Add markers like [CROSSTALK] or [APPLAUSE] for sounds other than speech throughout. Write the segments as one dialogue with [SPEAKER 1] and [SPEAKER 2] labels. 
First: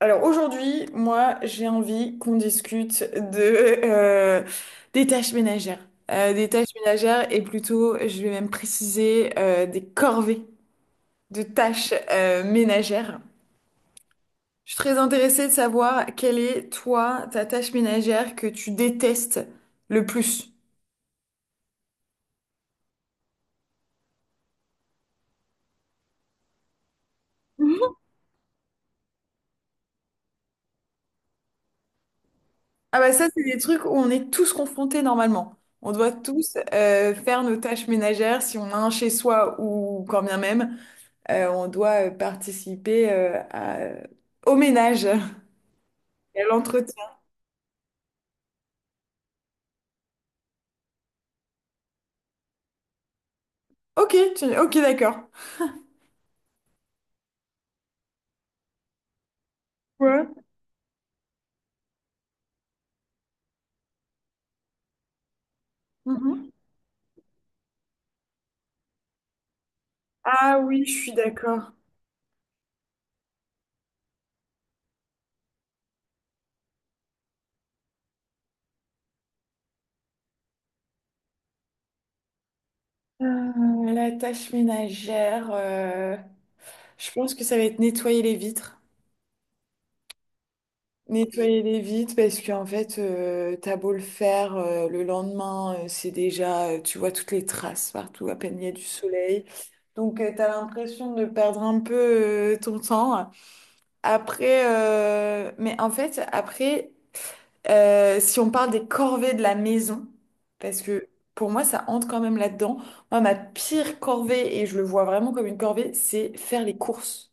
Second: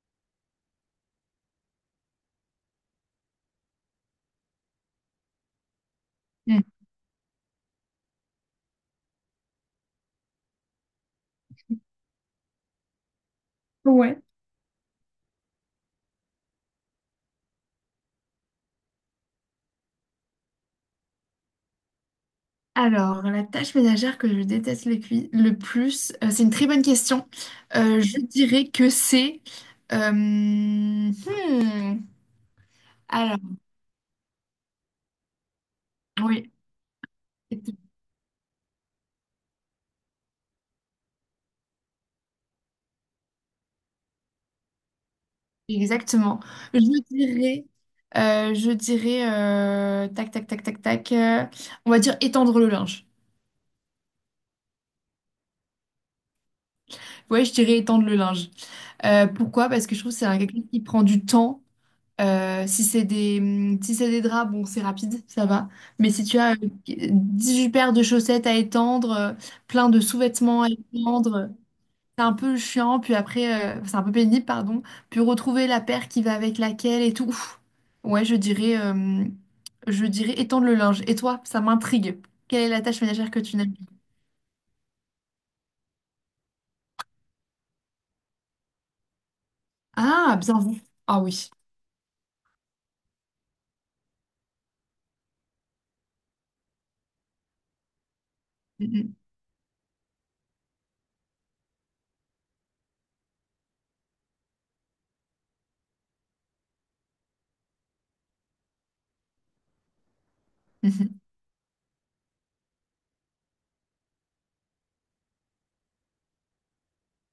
[SPEAKER 1] Alors aujourd'hui, moi, j'ai envie qu'on discute de des tâches ménagères. Des
[SPEAKER 2] Mm.
[SPEAKER 1] tâches ménagères et plutôt, je vais même préciser des corvées de tâches ménagères.
[SPEAKER 2] Ouais.
[SPEAKER 1] Je suis très intéressée de savoir quelle est toi ta tâche ménagère que tu détestes le plus.
[SPEAKER 2] Alors, la tâche ménagère que je déteste le plus, c'est une très bonne question. Je dirais que c'est... euh, hmm,
[SPEAKER 1] Ah bah ça,
[SPEAKER 2] alors,
[SPEAKER 1] c'est des trucs où on est tous confrontés normalement. On doit
[SPEAKER 2] oui,
[SPEAKER 1] tous faire nos tâches ménagères si on a un chez soi ou quand bien même. On doit participer au ménage [LAUGHS]
[SPEAKER 2] exactement.
[SPEAKER 1] et à
[SPEAKER 2] Je
[SPEAKER 1] l'entretien.
[SPEAKER 2] dirais... tac, tac, tac, tac, tac. On va dire étendre le linge.
[SPEAKER 1] Ok, ok, d'accord.
[SPEAKER 2] Ouais, je dirais étendre le linge. Pourquoi? Parce que je trouve que
[SPEAKER 1] Ouais.
[SPEAKER 2] quelque chose qui prend du temps. Si c'est des, si c'est des draps, bon, c'est rapide, ça va. Mais si tu
[SPEAKER 1] Mhm.
[SPEAKER 2] as 8 paires de chaussettes à étendre, plein de
[SPEAKER 1] Ah
[SPEAKER 2] sous-vêtements à
[SPEAKER 1] oui, je suis
[SPEAKER 2] étendre,
[SPEAKER 1] d'accord.
[SPEAKER 2] c'est un peu chiant. Puis après, c'est un peu pénible, pardon. Puis retrouver la paire qui va avec laquelle et tout. Ouf. Ouais, je dirais étendre le linge. Et toi, ça m'intrigue. Quelle est la tâche ménagère que tu n'aimes pas?
[SPEAKER 1] La tâche ménagère, je pense que ça va être nettoyer les vitres.
[SPEAKER 2] Ah, bien vu. Ah oui.
[SPEAKER 1] Nettoyer les vitres parce qu'en fait, t'as beau le faire, le lendemain, c'est déjà, tu vois toutes les traces partout, à peine il y a du
[SPEAKER 2] Mhm,
[SPEAKER 1] soleil. Donc, tu t'as l'impression de perdre un peu, ton temps. Après, mais en fait, après, si on parle des corvées de la maison, parce que
[SPEAKER 2] mhm.
[SPEAKER 1] pour moi, ça entre quand même là-dedans. Moi, ma pire corvée, et je le vois vraiment comme une corvée, c'est faire les courses.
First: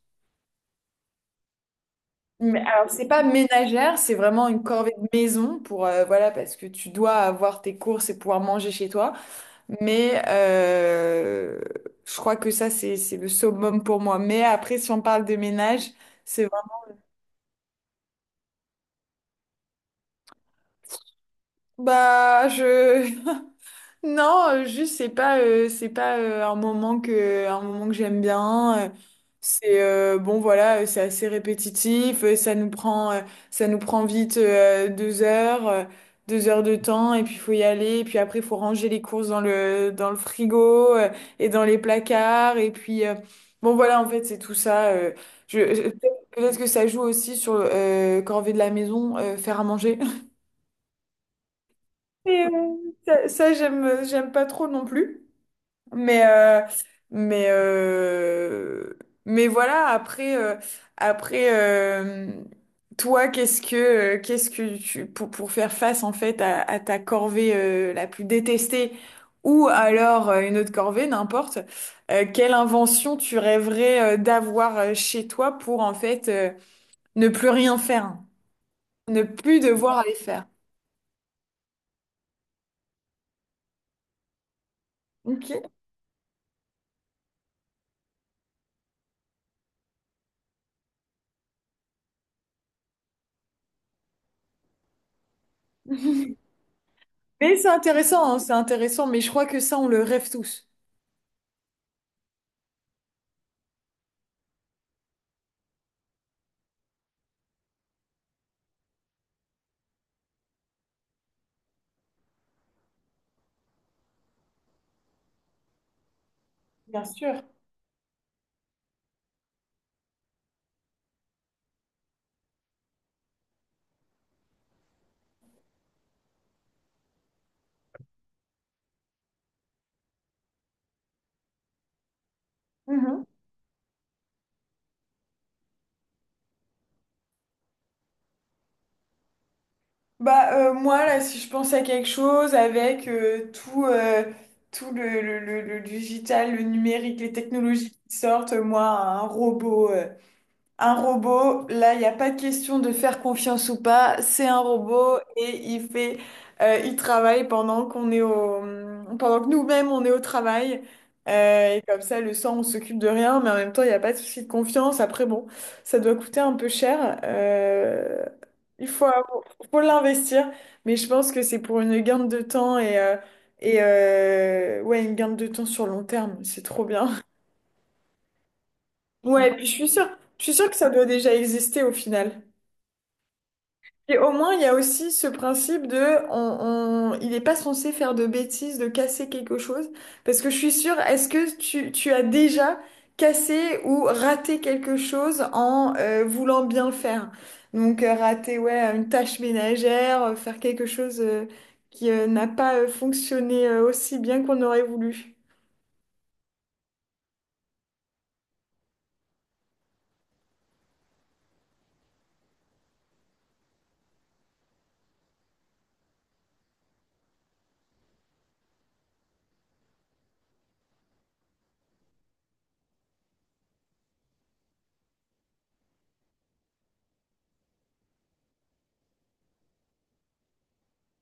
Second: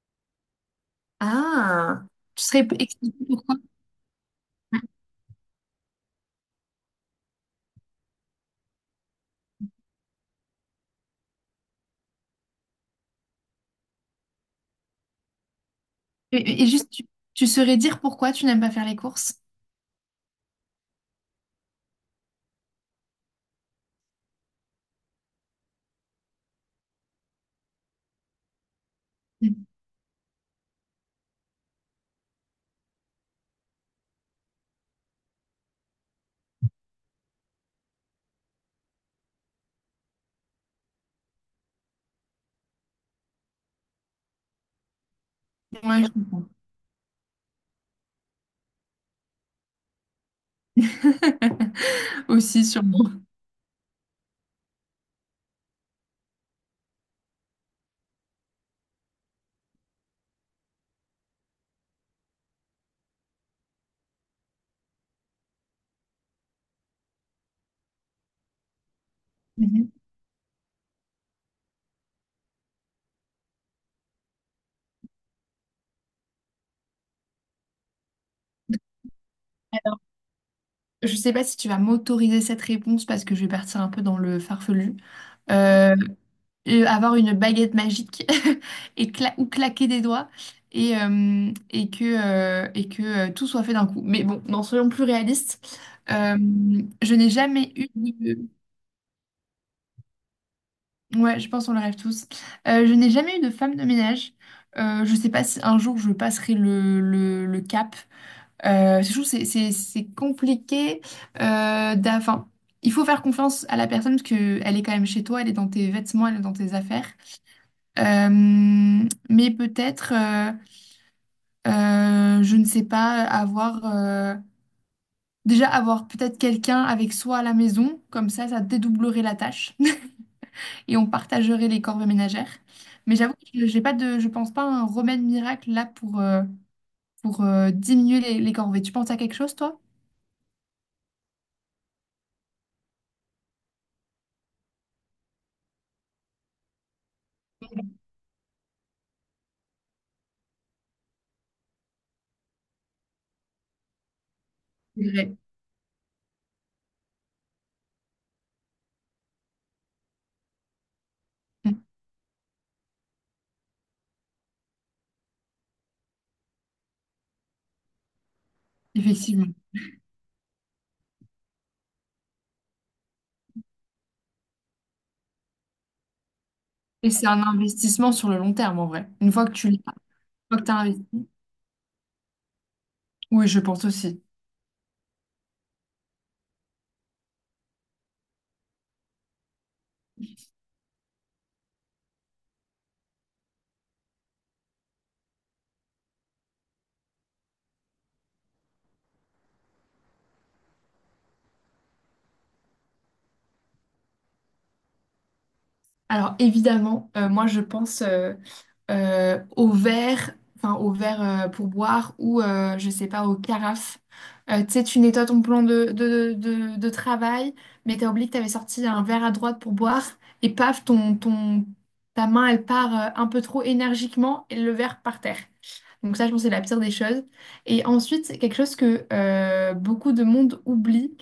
[SPEAKER 2] Ah, tu
[SPEAKER 1] Mais
[SPEAKER 2] serais
[SPEAKER 1] alors, c'est
[SPEAKER 2] expliqué
[SPEAKER 1] pas
[SPEAKER 2] pourquoi?
[SPEAKER 1] ménagère, c'est vraiment une corvée de maison pour, voilà, parce que tu dois avoir tes courses et pouvoir manger chez toi. Mais je crois que ça, c'est le summum pour moi. Mais après, si on parle de ménage, c'est
[SPEAKER 2] Et
[SPEAKER 1] vraiment,
[SPEAKER 2] juste, tu saurais dire pourquoi tu n'aimes pas faire les courses?
[SPEAKER 1] bah, non, juste c'est pas un moment que j'aime bien.
[SPEAKER 2] Mm.
[SPEAKER 1] C'est bon voilà, c'est assez répétitif. Ça nous prend vite deux heures de temps et puis faut y aller. Et puis après il faut ranger les courses dans le frigo et dans les placards. Et puis bon voilà en fait c'est tout ça. Je, je-
[SPEAKER 2] Ouais, je comprends.
[SPEAKER 1] Peut-être que ça joue aussi sur corvée de la maison, faire à manger. [LAUGHS]
[SPEAKER 2] [LAUGHS]
[SPEAKER 1] Et,
[SPEAKER 2] Aussi, sûrement.
[SPEAKER 1] j'aime pas trop non plus. Mais, euh, mais, euh, mais voilà, après, toi, qu'est-ce que tu, pour faire face en fait à ta corvée la plus détestée ou
[SPEAKER 2] Mhm.
[SPEAKER 1] alors une autre corvée, n'importe, quelle invention tu rêverais d'avoir chez toi pour en fait ne plus rien faire, ne plus devoir
[SPEAKER 2] Alors,
[SPEAKER 1] aller faire.
[SPEAKER 2] je sais pas si tu vas m'autoriser cette réponse parce que je vais partir un peu dans le farfelu.
[SPEAKER 1] Ok.
[SPEAKER 2] Euh, avoir une baguette magique [LAUGHS] et ou claquer des doigts et que tout soit fait d'un coup. Mais bon, non, soyons plus réalistes. Euh, je n'ai
[SPEAKER 1] Mais c'est
[SPEAKER 2] jamais eu
[SPEAKER 1] intéressant, hein,
[SPEAKER 2] de-
[SPEAKER 1] c'est intéressant, mais je crois que ça, on le rêve tous.
[SPEAKER 2] Ouais, je pense qu'on le rêve tous. Je n'ai jamais eu de femme de ménage. Je sais pas si un jour je passerai le cap. Je trouve que c'est compliqué. Enfin, il faut faire confiance à la personne parce qu'elle est quand même chez toi, elle est dans tes vêtements, elle est dans tes
[SPEAKER 1] Bien
[SPEAKER 2] affaires.
[SPEAKER 1] sûr.
[SPEAKER 2] Euh, mais peut-être, je ne sais pas, déjà avoir peut-être quelqu'un avec soi à la maison, comme ça dédoublerait la tâche. Et on partagerait les corvées ménagères. Mais
[SPEAKER 1] Mhm.
[SPEAKER 2] j'avoue que je- j'ai pas de, je pense pas à un remède miracle là pour diminuer les corvées. Tu penses à quelque chose, toi?
[SPEAKER 1] Bah, moi, là, si je pense à quelque chose avec tout le digital, le numérique, les technologies qui sortent, moi, un robot. Un robot, là, il n'y a pas de question de faire confiance ou pas. C'est un
[SPEAKER 2] C'est
[SPEAKER 1] robot
[SPEAKER 2] vrai.
[SPEAKER 1] et il travaille pendant que nous-mêmes on est au travail.
[SPEAKER 2] Mm,
[SPEAKER 1] Et comme ça, le sang, on s'occupe de rien, mais en même temps, il n'y a pas de souci de confiance. Après, bon, ça doit coûter un peu cher. Il faut, avoir-
[SPEAKER 2] effectivement.
[SPEAKER 1] Faut l'investir, mais je pense que c'est pour une gain de temps et ouais, une gain de temps sur long terme. C'est trop bien.
[SPEAKER 2] Et c'est un investissement sur le long terme, en vrai. Une fois
[SPEAKER 1] Ouais, [LAUGHS]
[SPEAKER 2] que
[SPEAKER 1] et puis
[SPEAKER 2] tu
[SPEAKER 1] je
[SPEAKER 2] l'as, une
[SPEAKER 1] suis sûre,
[SPEAKER 2] fois que tu
[SPEAKER 1] que
[SPEAKER 2] as
[SPEAKER 1] ça doit
[SPEAKER 2] investi.
[SPEAKER 1] déjà exister au final.
[SPEAKER 2] Oui, je pense
[SPEAKER 1] Et
[SPEAKER 2] aussi.
[SPEAKER 1] au moins, il y a aussi ce principe de, il n'est pas censé faire de bêtises, de casser quelque chose. Parce que je suis sûre, est-ce que tu as déjà cassé ou raté quelque chose en voulant bien le faire? Donc, rater, ouais, une tâche ménagère, faire quelque chose qui n'a pas fonctionné aussi bien qu'on aurait voulu.
[SPEAKER 2] Alors évidemment, moi je pense au verre pour boire ou je sais pas, aux carafes. Tu sais, tu nettoies ton plan de travail, mais t'as oublié que t'avais sorti un verre à droite pour boire et paf, ta main elle part un peu trop énergiquement et le verre par terre. Donc ça, je pense que c'est la pire des choses. Et ensuite, c'est quelque chose que beaucoup de monde oublie.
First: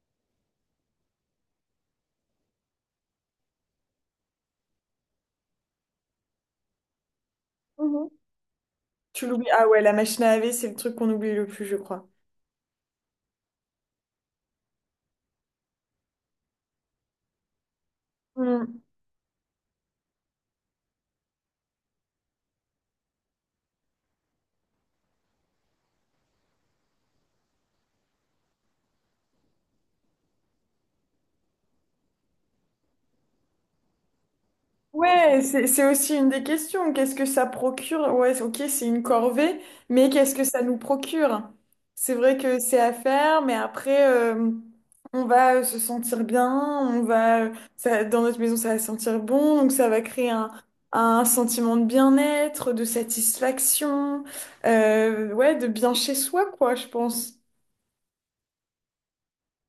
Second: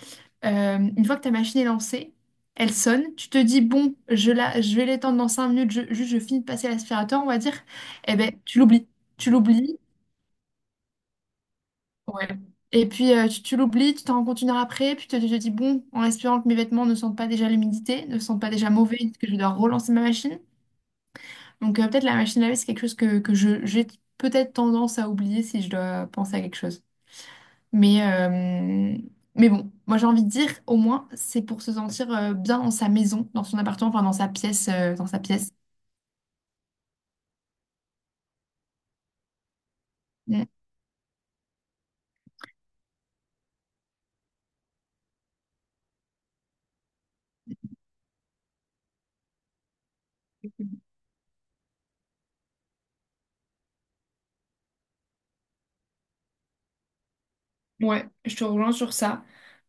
[SPEAKER 2] Une fois que ta machine est lancée, elle sonne, tu te dis, bon, je vais l'étendre dans 5 minutes, juste je finis de passer l'aspirateur, on va dire.
[SPEAKER 1] Mhm.
[SPEAKER 2] Eh ben, tu l'oublies.
[SPEAKER 1] Tu
[SPEAKER 2] Tu
[SPEAKER 1] l'oublies? Ah
[SPEAKER 2] l'oublies.
[SPEAKER 1] ouais, la machine à laver, c'est le truc qu'on oublie le plus, je crois.
[SPEAKER 2] Ouais. Et puis, tu l'oublies, tu t'en rends compte 1 heure après, puis tu te dis, bon, en espérant que mes vêtements ne sentent pas déjà l'humidité, ne sentent pas déjà mauvais, que je dois relancer ma machine. Donc, peut-être la machine à laver, c'est quelque chose que j'ai peut-être tendance à oublier si je dois penser à quelque chose. Mais, euh, mais bon, moi j'ai envie de dire, au moins, c'est pour se sentir bien dans sa maison, dans son appartement, enfin dans sa pièce, euh, dans sa
[SPEAKER 1] Ouais,
[SPEAKER 2] pièce.
[SPEAKER 1] c'est aussi une des questions. Qu'est-ce que ça procure? Ouais, ok, c'est une corvée, mais qu'est-ce que
[SPEAKER 2] Mm.
[SPEAKER 1] ça nous procure? C'est vrai que c'est à faire, mais après, on va se sentir bien, ça, dans notre maison, ça va sentir bon, donc ça va créer un sentiment de bien-être, de satisfaction, ouais, de bien chez soi, quoi, je pense.
[SPEAKER 2] Ouais, je te rejoins sur ça.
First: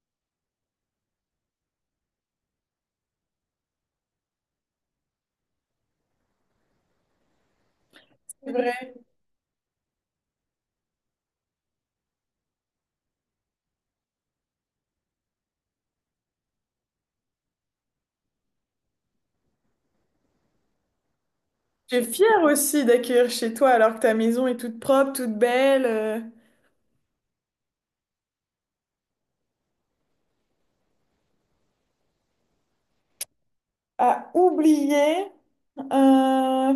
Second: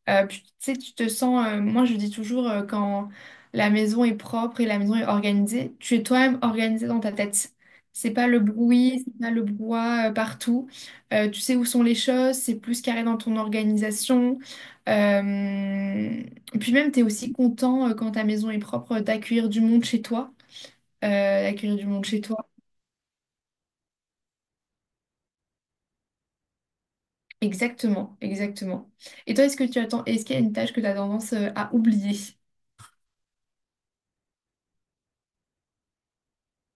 [SPEAKER 2] Puis, tu sais, tu te sens, moi je dis toujours, quand la maison est propre et la maison est organisée, tu es toi-même organisé dans ta tête. C'est pas le
[SPEAKER 1] C'est vrai.
[SPEAKER 2] bruit, c'est pas le brouhaha partout. Tu sais où sont les choses, c'est plus carré dans ton organisation. Euh, puis même, tu es aussi content quand ta maison est propre d'accueillir du monde chez toi. Euh, d'accueillir du
[SPEAKER 1] Je
[SPEAKER 2] monde
[SPEAKER 1] suis
[SPEAKER 2] chez
[SPEAKER 1] fière
[SPEAKER 2] toi.
[SPEAKER 1] aussi d'accueillir chez toi alors que ta maison est toute propre, toute belle,
[SPEAKER 2] Exactement, exactement. Et toi, est-ce que est-ce qu'il y a une tâche que tu as tendance à oublier?
[SPEAKER 1] à oublier. Euh,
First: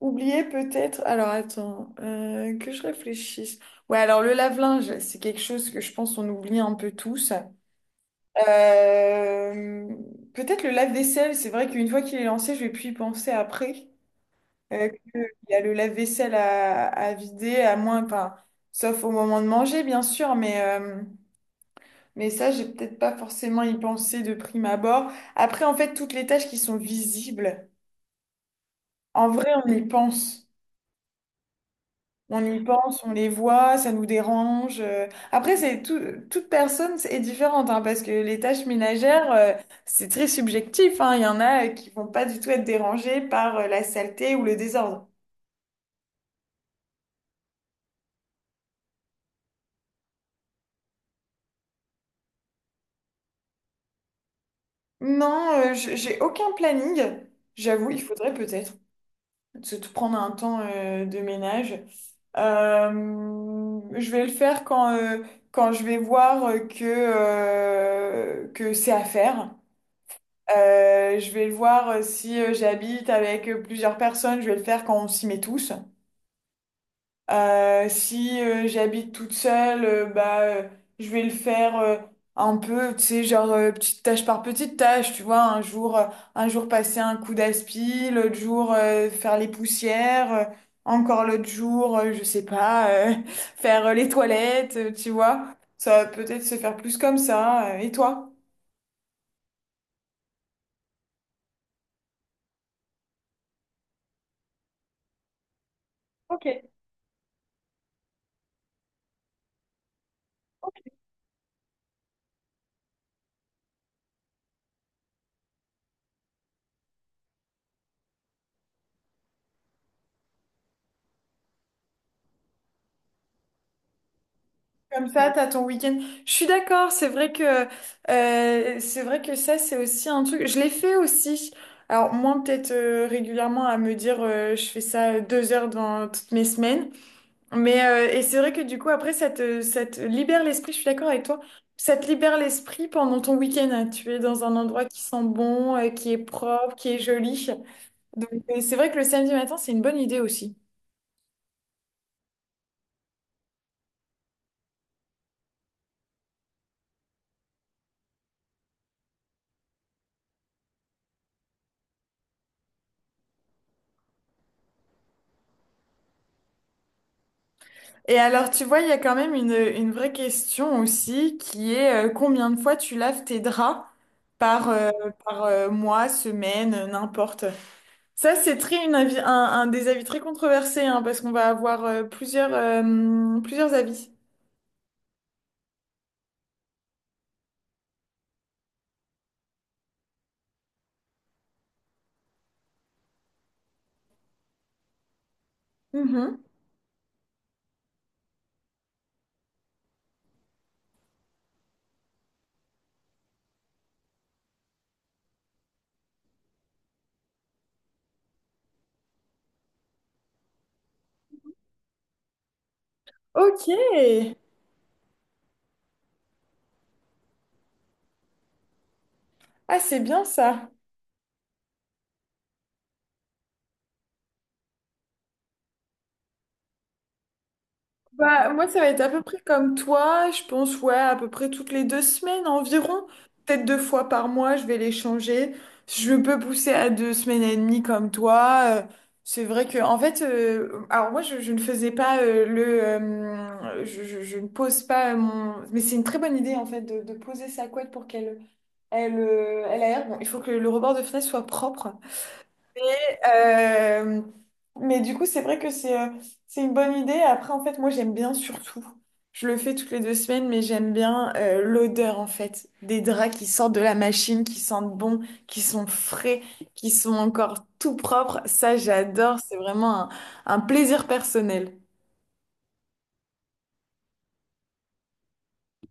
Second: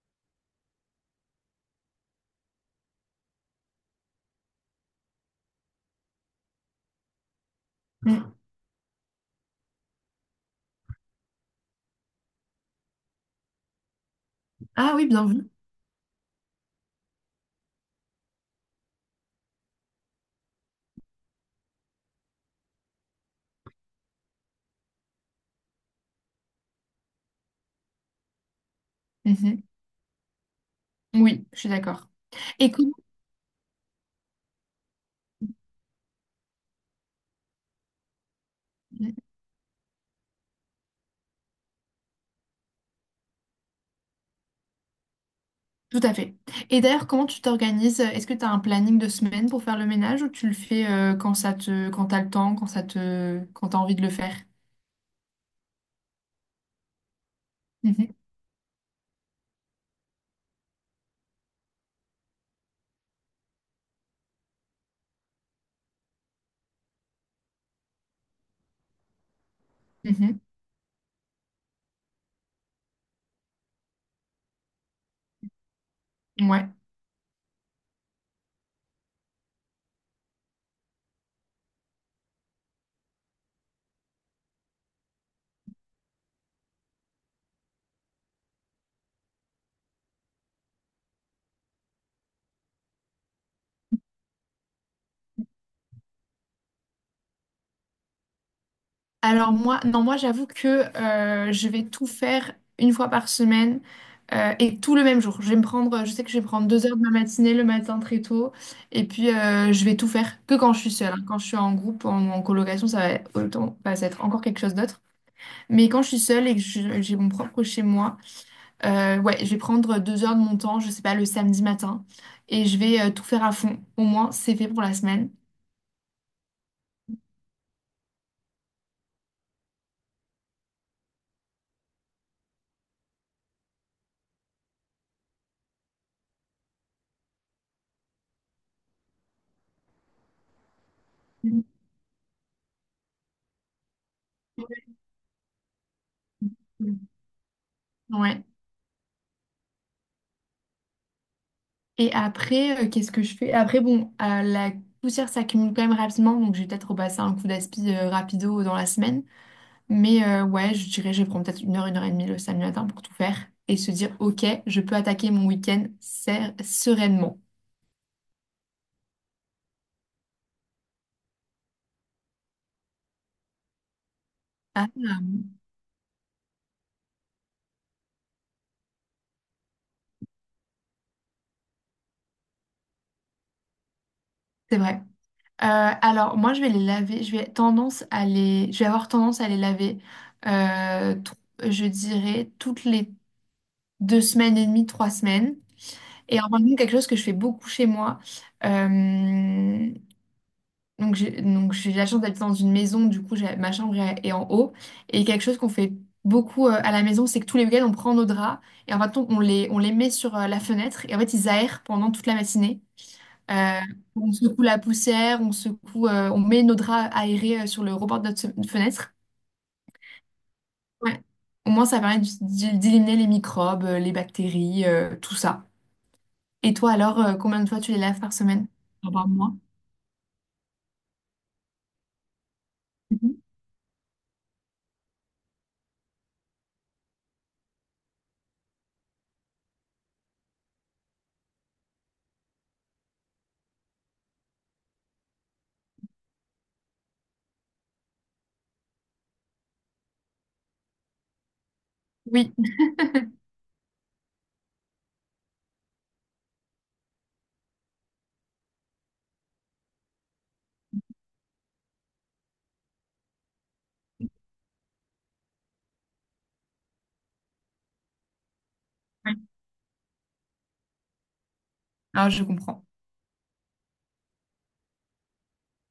[SPEAKER 1] Oublier peut-être. Alors attends, que je réfléchisse. Ouais, alors le lave-linge, c'est quelque chose que je pense on oublie un peu tous. Euh, Peut-être le lave-vaisselle. C'est vrai qu'une fois qu'il est lancé, je vais plus y penser après. Euh,
[SPEAKER 2] Ah oui, bien
[SPEAKER 1] que-
[SPEAKER 2] vu.
[SPEAKER 1] il y a le lave-vaisselle à vider, à moins, enfin, sauf au moment de manger, bien sûr, mais mais ça, j'ai peut-être pas forcément y pensé de prime abord. Après, en fait, toutes les tâches qui sont visibles, en vrai,
[SPEAKER 2] Mhm.
[SPEAKER 1] on y pense.
[SPEAKER 2] Oui, je suis d'accord.
[SPEAKER 1] On y
[SPEAKER 2] Et comment-
[SPEAKER 1] pense, on les voit, ça nous dérange. Après, toute personne est différente, hein, parce que les tâches ménagères, c'est très subjectif, hein. Il y en a qui vont pas du tout être dérangés par la saleté ou le désordre.
[SPEAKER 2] Tout à fait. Et d'ailleurs, comment tu t'organises? Est-ce que tu as un planning de semaine pour faire le ménage ou tu le fais quand ça te quand t'as le temps, quand ça te quand t'as envie de le faire?
[SPEAKER 1] Non, j'ai aucun planning. J'avoue, il
[SPEAKER 2] Mhm.
[SPEAKER 1] faudrait peut-être se tout prendre un temps de ménage. Je vais le faire quand je vais voir que c'est à faire.
[SPEAKER 2] Mhm.
[SPEAKER 1] Je vais le voir si j'habite avec plusieurs personnes, je vais le faire quand on s'y met tous.
[SPEAKER 2] Ouais.
[SPEAKER 1] Si j'habite toute seule, bah, je vais le faire un peu, tu sais, genre petite tâche par petite tâche, tu vois, un jour passer un coup d'aspi, l'autre jour faire les poussières, encore l'autre jour, je sais pas, [LAUGHS] faire les toilettes, tu vois. Ça va peut-être se faire plus comme ça. Et toi?
[SPEAKER 2] Alors moi, non, moi j'avoue que je vais tout faire une fois par semaine et tout le même jour. Je sais que je vais prendre 2 heures de ma matinée le matin très tôt et puis je vais tout faire que quand je suis seule, hein. Quand je suis en groupe, en colocation, ça va autant, bah, ça va être encore quelque chose d'autre. Mais quand je suis seule et que j'ai mon propre chez moi, ouais, je vais prendre deux heures de mon temps, je sais pas, le samedi matin et je vais tout faire à fond. Au moins, c'est fait pour la
[SPEAKER 1] Comme ça,
[SPEAKER 2] semaine.
[SPEAKER 1] t'as ton week-end. Je suis d'accord, c'est vrai que ça, c'est aussi un truc. Je l'ai fait aussi. Alors moi, peut-être régulièrement à me dire, je fais ça 2 heures dans toutes mes semaines. Mais et c'est vrai que du coup, après, ça te libère l'esprit. Je suis d'accord avec toi. Ça te libère l'esprit pendant ton week-end, hein. Tu es dans un endroit qui sent bon, qui est propre, qui est joli. Donc
[SPEAKER 2] Ouais.
[SPEAKER 1] c'est vrai que le samedi matin, c'est une bonne idée aussi.
[SPEAKER 2] Et après, qu'est-ce que je fais? Après, bon, la poussière s'accumule quand même rapidement, donc je vais peut-être repasser un coup d'aspi rapido dans la semaine. Mais, ouais, je dirais, je vais prendre peut-être 1 heure, 1 heure et demie le samedi matin pour tout faire et se dire, ok, je peux attaquer mon week-end sereinement.
[SPEAKER 1] Et alors, tu vois, il y a quand même une vraie question aussi qui est combien de fois tu laves tes draps par,
[SPEAKER 2] Ah,
[SPEAKER 1] euh, par mois, semaine, n'importe. Ça, c'est très une avis, un des avis très controversés hein, parce qu'on va avoir plusieurs avis.
[SPEAKER 2] c'est vrai. Euh, alors, moi, je vais les laver. Je vais avoir tendance à les laver, euh, tr- je dirais, toutes les 2 semaines et demie, 3 semaines. Et
[SPEAKER 1] Mhm.
[SPEAKER 2] en même temps, quelque chose que je fais beaucoup chez moi, euh, Donc j'ai la chance d'habiter dans une maison, du coup ma chambre est en haut. Et quelque chose qu'on fait beaucoup à la maison, c'est que tous les week-ends on prend nos draps et en fait on les met sur la fenêtre et en fait ils aèrent pendant toute la matinée.
[SPEAKER 1] Ok.
[SPEAKER 2] Euh, on secoue la poussière, on met nos draps aérés sur le rebord de notre fenêtre.
[SPEAKER 1] Ah, c'est bien ça.
[SPEAKER 2] Ouais. Au moins ça permet d'éliminer les microbes, les bactéries, tout ça. Et toi alors, combien de fois tu les laves par
[SPEAKER 1] Bah,
[SPEAKER 2] semaine?
[SPEAKER 1] moi, ça va être à
[SPEAKER 2] Ah,
[SPEAKER 1] peu
[SPEAKER 2] par
[SPEAKER 1] près
[SPEAKER 2] mois.
[SPEAKER 1] comme toi. Je pense, ouais, à peu près toutes les 2 semaines environ.
[SPEAKER 2] Mhm.
[SPEAKER 1] Peut-être 2 fois par mois, je vais les changer. Je peux pousser à 2 semaines et demie comme toi. C'est vrai que, en fait, alors moi, je ne faisais pas je ne pose pas mon. Mais c'est une très bonne idée, en fait, de poser sa couette pour qu'elle elle, elle aère. Bon, il faut que le rebord de fenêtre soit propre.
[SPEAKER 2] Oui,
[SPEAKER 1] Euh, mais du coup, c'est vrai que c'est une bonne idée. Après, en fait, moi, j'aime bien surtout. Je le fais toutes les 2 semaines, mais j'aime bien l'odeur, en fait, des draps qui sortent de la machine, qui sentent bon, qui sont frais, qui sont encore tout propres. Ça,
[SPEAKER 2] ouais.
[SPEAKER 1] j'adore. C'est vraiment un plaisir personnel.
[SPEAKER 2] Alors je comprends.